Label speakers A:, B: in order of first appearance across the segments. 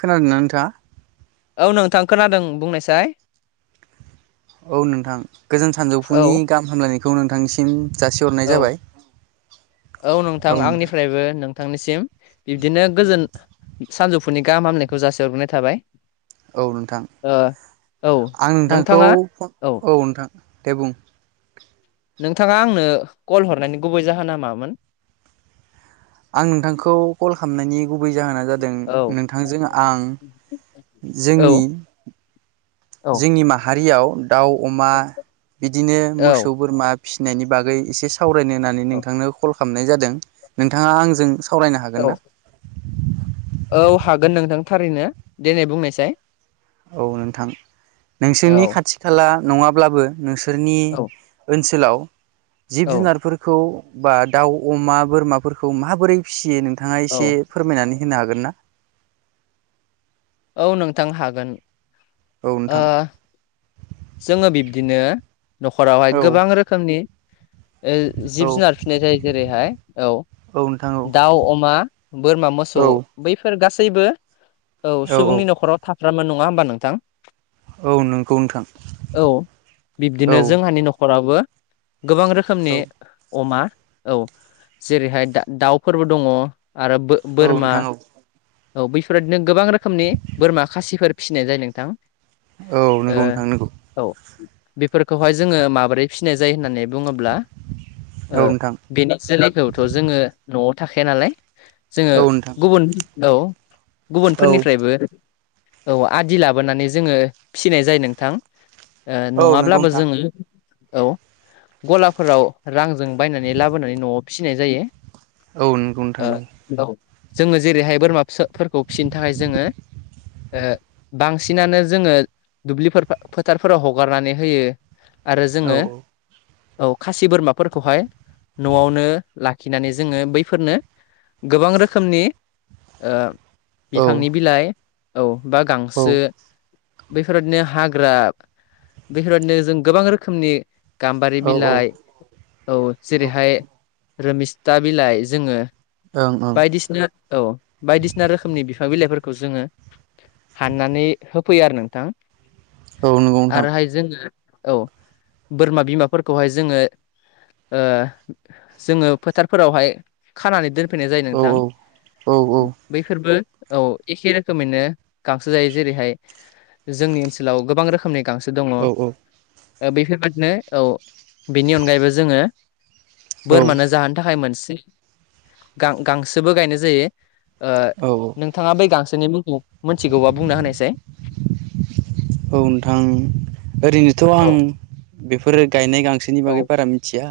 A: खोनादोंना नोंथाङा?
B: औ नोंथां खोनादों बुंनायसाय।
A: औ नोंथां गोजोन
B: औ
A: सानजौफुनि गाहाम हामलायनायखौ नोंथांसिम
B: औ औ नोंथां आंनिफ्रायबो नों थांनिसिम बिब्दिनो गोजोन सानजौफुनि गाहाम हामनायखौ जासे हरग्रोनाय थाबाय।
A: औ नोंथां
B: ओ औ
A: आं नोंथांखौ
B: नोंथाङा
A: औ नोंथां दे बुं।
B: नोंथाङा आंनो कल हरनायनि गुबै जाहोना मामोन?
A: आं नोंथांखौ कल खालामनायनि गुबै जाहोना जादों
B: औ
A: नोंथांजों आं जोंनि
B: औ औ
A: जोंनि माहारियाव दाउ अमा बिदिनो
B: औ
A: मोसौ बोरमा फिसिनायनि बागै एसे सावरायनो होननानै
B: औ
A: नोंथांनो कल खालामनाय जादों नोंथाङा आंजों सावरायनो हागोन
B: औ
A: ना?
B: औ हागोन नोंथां थारैनो दनै बुंनायसाय।
A: औ नोंथां
B: औ
A: नोंसोरनि खाथि खाला नङाब्लाबो नोंसोरनि
B: औ
A: ओनसोलाव जिब
B: औ
A: जुनारफोरखौ बा दाउ अमा बोरमाफोरखौ माबोरै फिसियो नों नोंथाङा
B: औ
A: एसे फोरमायनानै होनो हागोन ना?
B: औ नोंथां हागोन।
A: औ
B: ओ
A: नोंथां
B: जोङो बिब्दिनो
A: औ नोंथां
B: न'खरावहाय
A: औ
B: गोबां रोखोमनि
A: औ
B: जिब जुनार फिननाय जायो जेरैहाय औ
A: नोंथां औ
B: दाउ अमा बोरमा मोसौ
A: औ
B: बैफोर गासैबो गासैबो औ सुबुंनि न'खराव थाफ्रामो नङा होमबा नोंथां
A: औ नंगौ नोंथां
B: औ
A: औ
B: बिब्दिनो जोंहानि न'खराबो गोबां रोखोमनि
A: औ
B: अमा औ जेरैहाय दाउफोरबो दङ आरो
A: औ
B: बोरमा
A: नोंथां औ
B: औ बैफोर बादिनो गोबां रोखोमनि बोरमा खासिफोर फिसिनाय जायो नोंथां
A: औ
B: ओ
A: नंगौ नोंथां नंगौ
B: औ बेफोरखौहाय जोङो माबोरै फिसिनाय जायो होननानै बुङोब्ला
A: औ नोंथां
B: बेनि जोलैखौथ' जोङो न'आव थाखाया नालाय जोङो
A: औ नोंथां
B: गुबुन औ
A: औ
B: गुबुनफोरनिफ्रायबो औ आदि लाबोनानै जोङो फिनाय जायो नोंथां ओ
A: औ नंगौ
B: नङाब्लाबो
A: नोंथां
B: जोङो औ गलाफोराव रांजों बायनानै लाबोनानै न'आव फिसिनाय जायो
A: औ नंगौ नोंथां
B: ओ
A: नंगौ
B: औ जोङो जेरैहाय बोरमाफोरखौ फिसिनो थाखाय जोङो ओ बांसिनानो जोङो दुब्लिफोर फा फोथारफोराव हगारनानै होयो आरो
A: औ
B: जोङो औ खासि बोरमाफोरखौहाय न'आवनो लाखिनानै जोङो बैफोरनो गोबां रोखोमनि ओ
A: औ
B: बिफांनि बिलाइ औ बा
A: औ
B: गांसो बेैफोर बादिनो हा बेफोरबायदिनो जों गोबां रोखोमनि गाम्बारि
A: औ ओं
B: बिलाइ औ जेरैहाय रमिस्था बिलाइ जोङो
A: ओं
B: बायदिसिना औ बायदिसिना रोखोमनि बिफां बिलाइफोर खौ जोङो हाननानै होफैयो आरो नोंथां
A: औ नंगौ नोंथां
B: आरोहाय जोङो औ बोरमा बिमाफोरखौहाय जोङो जोङो फोथारफोरावहाय खानानै दोन फैनाय जायो
A: औ
B: नोंथां
A: औ औ
B: बैफोरबो औ एखे रोखोमैनो गांसो जायो जेरैहाय जोंनि ओनसोलाव गोबां रोखोमनि गांसो दङ
A: औ
B: बेफोरबायाददिनो औ बेनि अनगायैबो जोङो
A: औ
B: बोरमानो जाहोनो थाखाय मोनसेां गांसोबो गायनाय जायो ओ
A: औ औ
B: नोंथाङा बै गांसोनि मुंखौ मिथिगौबा बुंना होनायसै
A: औ नोंथां ओरैनोथ' आं
B: औ
A: बेफोरो गायनाय गांसे सोनि
B: औ
A: बागै बारा मिथिया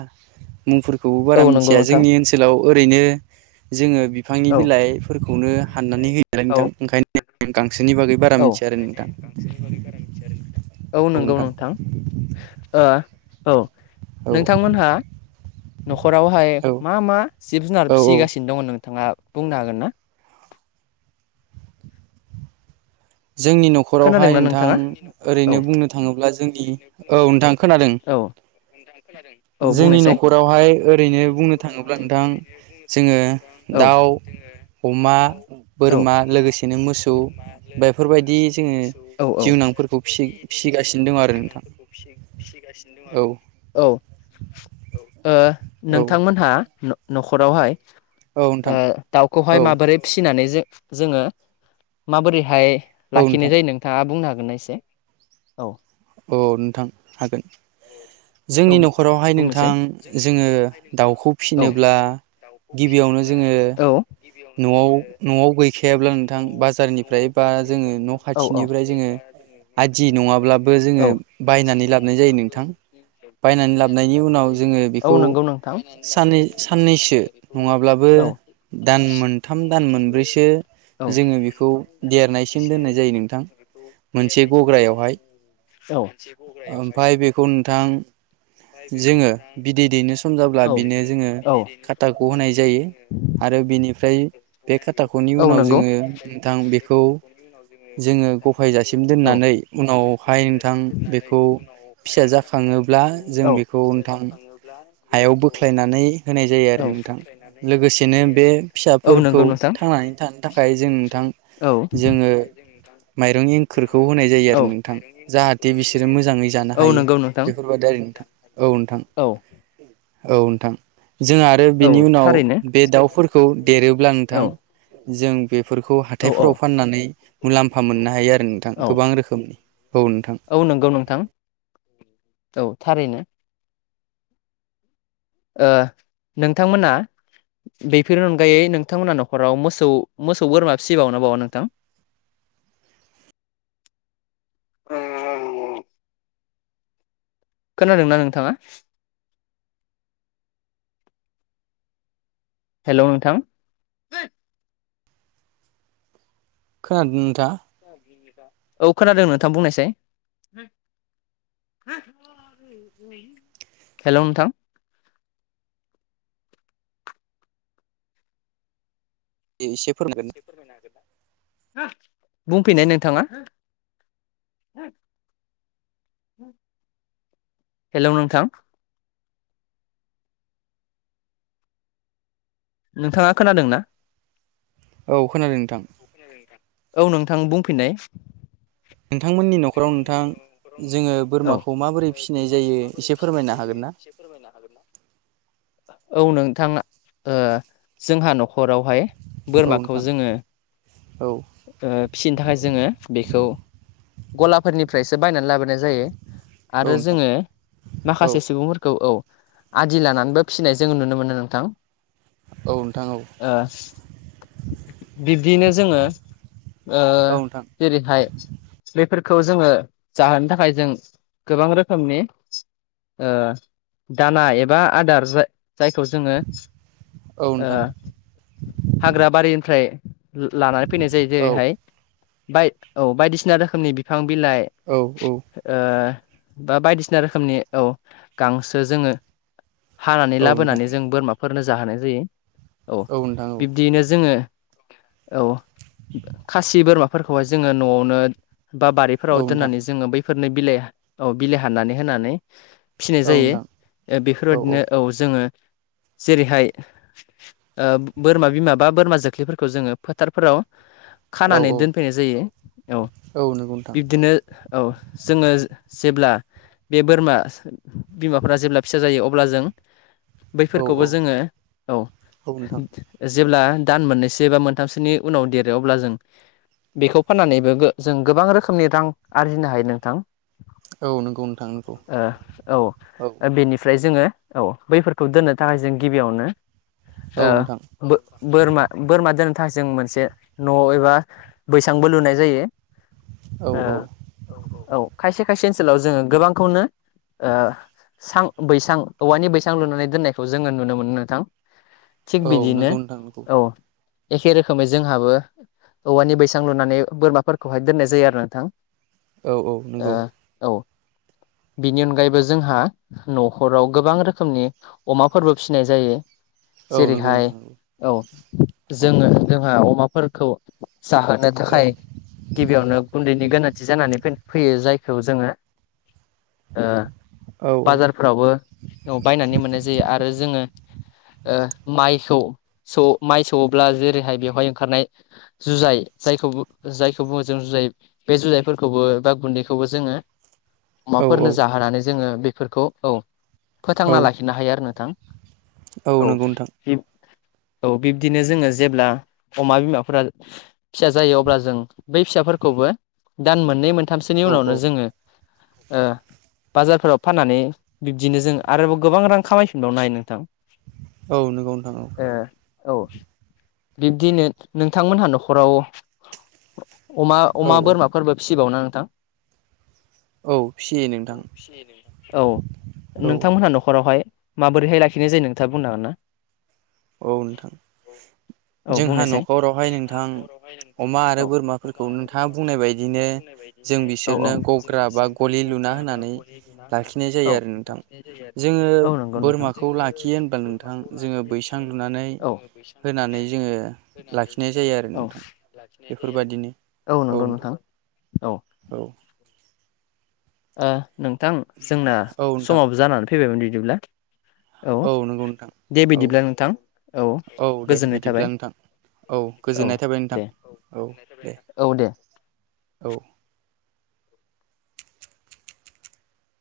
A: मुंफोरखौबो
B: औ
A: बारा
B: नंगौ
A: मिथिया
B: नोंथां
A: जोंनि ओनसोलाव ओरैनो जोङो बिफांनि
B: औ
A: बिलाइफोरखौनो हाननानै होयोलाय नोंथां
B: औ
A: ओंखायनो गांसोनि बागै बारा मिथिया आरो नोंथां
B: औ नंगौ नोंथां ओ औ
A: औ
B: नोंथांमोनहा न' खरावहाय
A: औ
B: मा मा जिब जुनार
A: औ औ
B: फिसिगासिनो दङ नोंथाङा बुंनो हागोन ना
A: जोंनि न'खरावहाय
B: खोनादोंना नोंथाङा
A: नोंथां ओरैनो
B: औ
A: बुंनो थाङोब्ला जोंनि औ नोंथां खोनादों
B: था
A: जोंनि न'खरावहाय ओरैनो बुंनो थाङोब्ला नोंथां जोङो
B: औ
A: दाउ अमा
B: औ
A: बोरमा लोगोसेनो मोसौ बे बेफोरबायदि जोङो
B: मोसौ औ औ
A: जिउनांफोरखौ फिसि
B: बेफोरबायदि जोङो
A: फिसिगासिनो दं आरो नोंथां
B: जुनारफोरखौ फिसिगासिनो दं
A: औ
B: आरो औ
A: औ
B: नोंथांमोनहा न'खरावहाय
A: औ नोंथां औ
B: दाउखौहाय माबोरै फिसिनानै जोङो माबोरैहाय लाखिनाय
A: नोंथां
B: जायो नोंथाङा बुंनो हागोनना एसे? औ
A: औ नोंथां हागोन।
B: औ
A: जोंनि न'खरावहाय
B: बुंनोसै
A: नोंथां जोङो दाउखौ
B: औ
A: फिसिनोब्ला गिबियावनो जोङो
B: औ
A: न'आव न'आव गैखायाब्ला नोंथां बाजारनिफ्राय
B: न'आव
A: बा
B: गैखायाब्ला
A: जोङो न'
B: नोंथां औ
A: खाथिनिफ्राय
B: औ
A: जोङो
B: जओबा
A: आदि
B: जोङो न'
A: नङाब्लाबो
B: खाथिनिफ्राय जोङो
A: बायनानै
B: औ
A: लाबोनाय जायो
B: हथि
A: नोंथां
B: नङाब्लाबो
A: बायनानै लाबोननि उनाव जोङो
B: औ
A: बेखौ
B: नंगौ नोंथां
A: सान साननैसो नङाब्लाबो
B: औ
A: दान मोनथाम दान मोनब्रैसो
B: औ दान
A: जोङो बेखौ
B: मोनथाम दान
A: देरनायसिम
B: मोनब्रैसो
A: दोननाय जायो। नोंथां मोनसे गग्रायावहाय
B: औ मोनसे गग्रायावहाय
A: ओमफ्राय बेखौ नोंथां जोङो बिदै दैनो सम जाब्ला
B: औ
A: बिनो जोङो
B: बिदै दैनो
A: खाथाखौ
B: समजाब्ला
A: होनाय
B: बिनो
A: जायो।
B: जोङो
A: आरो बेनिफ्राय बे खाथााखनि
B: औ
A: उनाव
B: नंगौ
A: जोङो
B: बेनिफ्राय
A: नोंथां बेखौ जोङो गफायजासिम
B: औ
A: दोननानै उनावहाय नोंथां बेखौ फिसा जाखाङोब्ला जों
B: औ
A: बेखौ नोंथां हायाव बोख्लायनानै होनाय जायो
B: औ
A: आरो नोंथां
B: बोख्लायनानै होनाय
A: लोगोसेनो
B: जायो
A: बे
B: आरो नोंथां। औ नंगौ
A: फिसाफोरखौ
B: नोंथां बे
A: थांनानै थानो थाखाय जों नोंथां जोङो माइरं एंखोरखौ होनाय जायो आरो
B: जों
A: नोंथां जाहाथे बिसोरो मोजाङै जानो हायो। बेफोरबायादि नोंथां औ नोंथां औ नोंथां जों आरो बिनि उनाव
B: बेफोरखौ
A: बे दाउफोरखौ देरोब्ला नोंथां जों बेफोरखौ हाथायफोराव फाननानै मुलाम्फा मोननो हायो आरो नोंथां
B: मुलाम्फा
A: गोबां रोखोमनि औ नोंथां
B: औ नंगौ नोंथां
A: [unintelligible]
B: औ थारैनो नोंथांमोना बेफोरनि अनगायै नोंथांमोनहा न'खराव मोसौ मोसौ बोरमा फिसिबावनो बावा नोंथां?
A: [inaudible]
B: खोनादोंना नोंथाङा? हेलौ नोंथां
A: खोनादों नोंथा
B: औ खोनादों नोंथां बुंनायसाय हेलौ नोंथां
A: एसे फोरमायगोन
B: एसे फोरमायनो हागोन ना? बुंफैनाय नोंथाङा? हेलौ नोंथां नोंथाङा खोनादों ना?
A: औ खोनादों नोंथां
B: औ नोंथां बुंफिननाय।
A: नोंथांमोननि न'खराव नोंथां जोङो
B: औ
A: बोरमाखौ माबोरै फिसिनाय जायो एसे फोरमायनो हागोन ना?
B: औ नोंथां जोंहा न'खरावहाय
A: औ
B: बोरमाखौ
A: नोंथां
B: जोङो
A: औ
B: फिसिनो थाखाय जोङो बेखौ गलाफोरनि फ्रायसो बायनानै लाबोनाय जायो
A: औ
B: आरो
A: नोंथां
B: जोङो
A: औ
B: माखासे सुबुंफोरखौ औ आदि लानानैबो फिसिनाय जों नुनो मोनो नोंथां।
A: औ नोंथां औ
B: ओ बिब्दिनो जोङो
A: औ
B: जेरैहाय बेफोर खौ जोङो जाहोनो थाखाय जों गोबां रोखोमनि दाना एबा आदार जाय जायखौ जोङो
A: औ नोंथां औ नोंथां
B: हाग्रा बारिनिफ्राय लानानै फैनाय जायो
A: औ
B: जेरैहाय बाय औ बायदिसिना रोखोमनि बिफां बिलाइ
A: औ
B: ओ बा बायदिसिना रोखोमनि औ गांसो जोङो हानानै
A: औ नोंथां
B: लाबोनानै जों बोरमाफोरनो जाहोनाय जायो औ
A: नोंथां औ
B: बिब्दियैनो जोङो औ खासि बोरमाफोरखौहाय जोङो न'आवनो बा
A: औ
B: बारिफोराव
A: नोंथां
B: दोननानै जोङो बैफोरनो बिलाइ औ बिलाइ हनानै होनानै फिनाय
A: औ नोंथां
B: जायो बेफोरबायदिनो औ जोङो जेरैहाय बोरमा बिमा बा बोरमा जोख्लिफोरखौ जोङो फोथारफोराव
A: औ
B: खानानै दोनफैनाय जायो औ
A: नंगौ नोंथां
B: बिब्दिनो औ जोङो जेब्ला बे बोरमा बिमाफोरा जेब्ला फिसा जायो अब्ला जों
A: औ
B: बैफोरखौबो जोङो औ
A: औ नोंथां
B: जेब्ला दान मोननैसो बा मोनथामसोनि उनाव देरो अब्ला जों बेखौ फाननानैबो जों गोबां रोखोमनि रां आरजिनो हायो नों
A: औ नंगौ नोंथां नंगौ
B: औ बेनिफ्राय जोङो औ बैफोरखौ दोननो थाखाय जों गिबियावनो
A: औ
B: ओ
A: नोंथां
B: बो बोरमा बोरमा दोन थाजों मोनसे न' एबा बैसांबो लुनाय जायो
A: औ
B: ओ
A: औ
B: औ खायसे खायसे ओनसोलाव जोङो गोबांखौनो ओ सां बैसां औवानि बैसां लुनानै दोननायखौ जोङो नुनो मोनो नोंथां थिग
A: औ
B: बिदिनो
A: नंगौ नोंथां नंगौ
B: औ एखे रोखोमै जोंहाबो औवानि बैसां लुनानै बोरमाफोरखौहाय दोननाय जायो आरो नोंथां
A: औ औ
B: ओ
A: नंगौ
B: औ
A: [inaudible]
B: बिनि अनगायैबो जोंहा न'खराव गोबां रोखोमनि अमाफोरबो फिसिनाय जायो
A: औ नंगौ
B: जेरैहाय
A: नोंथां नंगौ
B: औ
A: अ
B: जोङो जोंहा अमाफोरखौ जाहोनो थाखाय गिबियावनो गुन्दैनि गोनांथि जानानै फै-फैयो जायखौ जोङो ओ
A: औ
B: बाजारफ्रावबो औ बायनानै मोननाय जायो आरो जोङो
A: [inaudible]
B: ओ माइखौ माइ सौ-सौवोब्ला जेरैहाय बेवहाय ओंखारनाय जुजाय जाय खौ जायखौ बुङो जों जुजाय बे जुजायफोरखौ खौबो बा गुन्दैखौबो जोङो
A: औ
B: अमाफोरनो जाहोनानै जोङो बेफोरखौ औ
A: औ
B: फोथांना लाखिनो हायो आरो नोंथां।
A: औ नंगौ नोंथां।
B: औ बिब्दिनो जोङो जेब्ला अमा बिमाफोरा फिसा जायो अब्ला जों बै फिसाफोर खौबो दान मोननै मोनथामसोनि
A: औ
B: उनावनो
A: औ
B: जोङो ओ बाजारफोराव फाननानै बिब्दिनो जों आरोबाव गोबां रां खामायफिनबावनो हायो नोंथां।
A: औ नोंगौ नोंथां औ
B: औ ओ बिब्दिनो नोंथांमोनहा न'खराव
A: औ
B: अमा-अमा, बोरमाफोरबो फिसिबावना नोंथां?
A: औ फिसियो नोंथां
B: [unintelligible] औ
A: औ
B: नोंथांमोनहा न'खरावहाय माबोरैहाय लाखिनाय जायो नोंथाङा बुंनो हागोन ना?
A: औ नोंथां।
B: औ
A: जोंहा
B: बुंनायसै
A: न'खरावहाय
B: जोंहा
A: नोंथां
B: न'खरावहाय नोंथां
A: अमा आरो
B: औ
A: बोरमाफोरखौ
B: अमा आरो
A: नोंथाङा बुंनाय
B: बोरमाफोरखौ
A: बायदिनो
B: नोंथाङा बुंनाय
A: जों
B: बायदिनो औ औ
A: बिसोरनो
B: जों
A: गग्रा बा
B: बिसोरनो
A: गलि लुना
B: गग्रा बा
A: होनानै
B: गलि लुना होननानै
A: लाखिनाय जायो
B: औ
A: आरो नोंथां
B: लाखिनाय जायो आरो
A: जोङो
B: नोंथां। औ नंगौ नोंथां।
A: बोरमाखौ
B: जोङो
A: लाखियो होनब्ला नोंथां
B: बोरमाखौ
A: जोङो
B: लाखियो
A: बैसां लुनानै
B: नोंथां। औ। जों बैसां
A: होनानै
B: लुनानै
A: जोङो
B: होनानै
A: लाखिनाय
B: जोङो
A: जायो आरो
B: औ
A: नोंथां
B: लाखिनाय जायो आरो।
A: बेफोरबादिनो
B: औ नंगौ नोंथां।
A: औ
B: ओ नोंथां जोंना
A: औ नोंथां
B: समाव जानानै फैबायमोन बिदिब्ला।
A: औ नंगौ नोंथां
B: दे
A: औ
B: बिदिब्ला नोंथां
A: औ दे
B: गोजोननाय थाबाय
A: बिदिब्ला नोंथां। औ गोजोननाय थाबाय नोंथां औ दे
B: औ दे
A: औ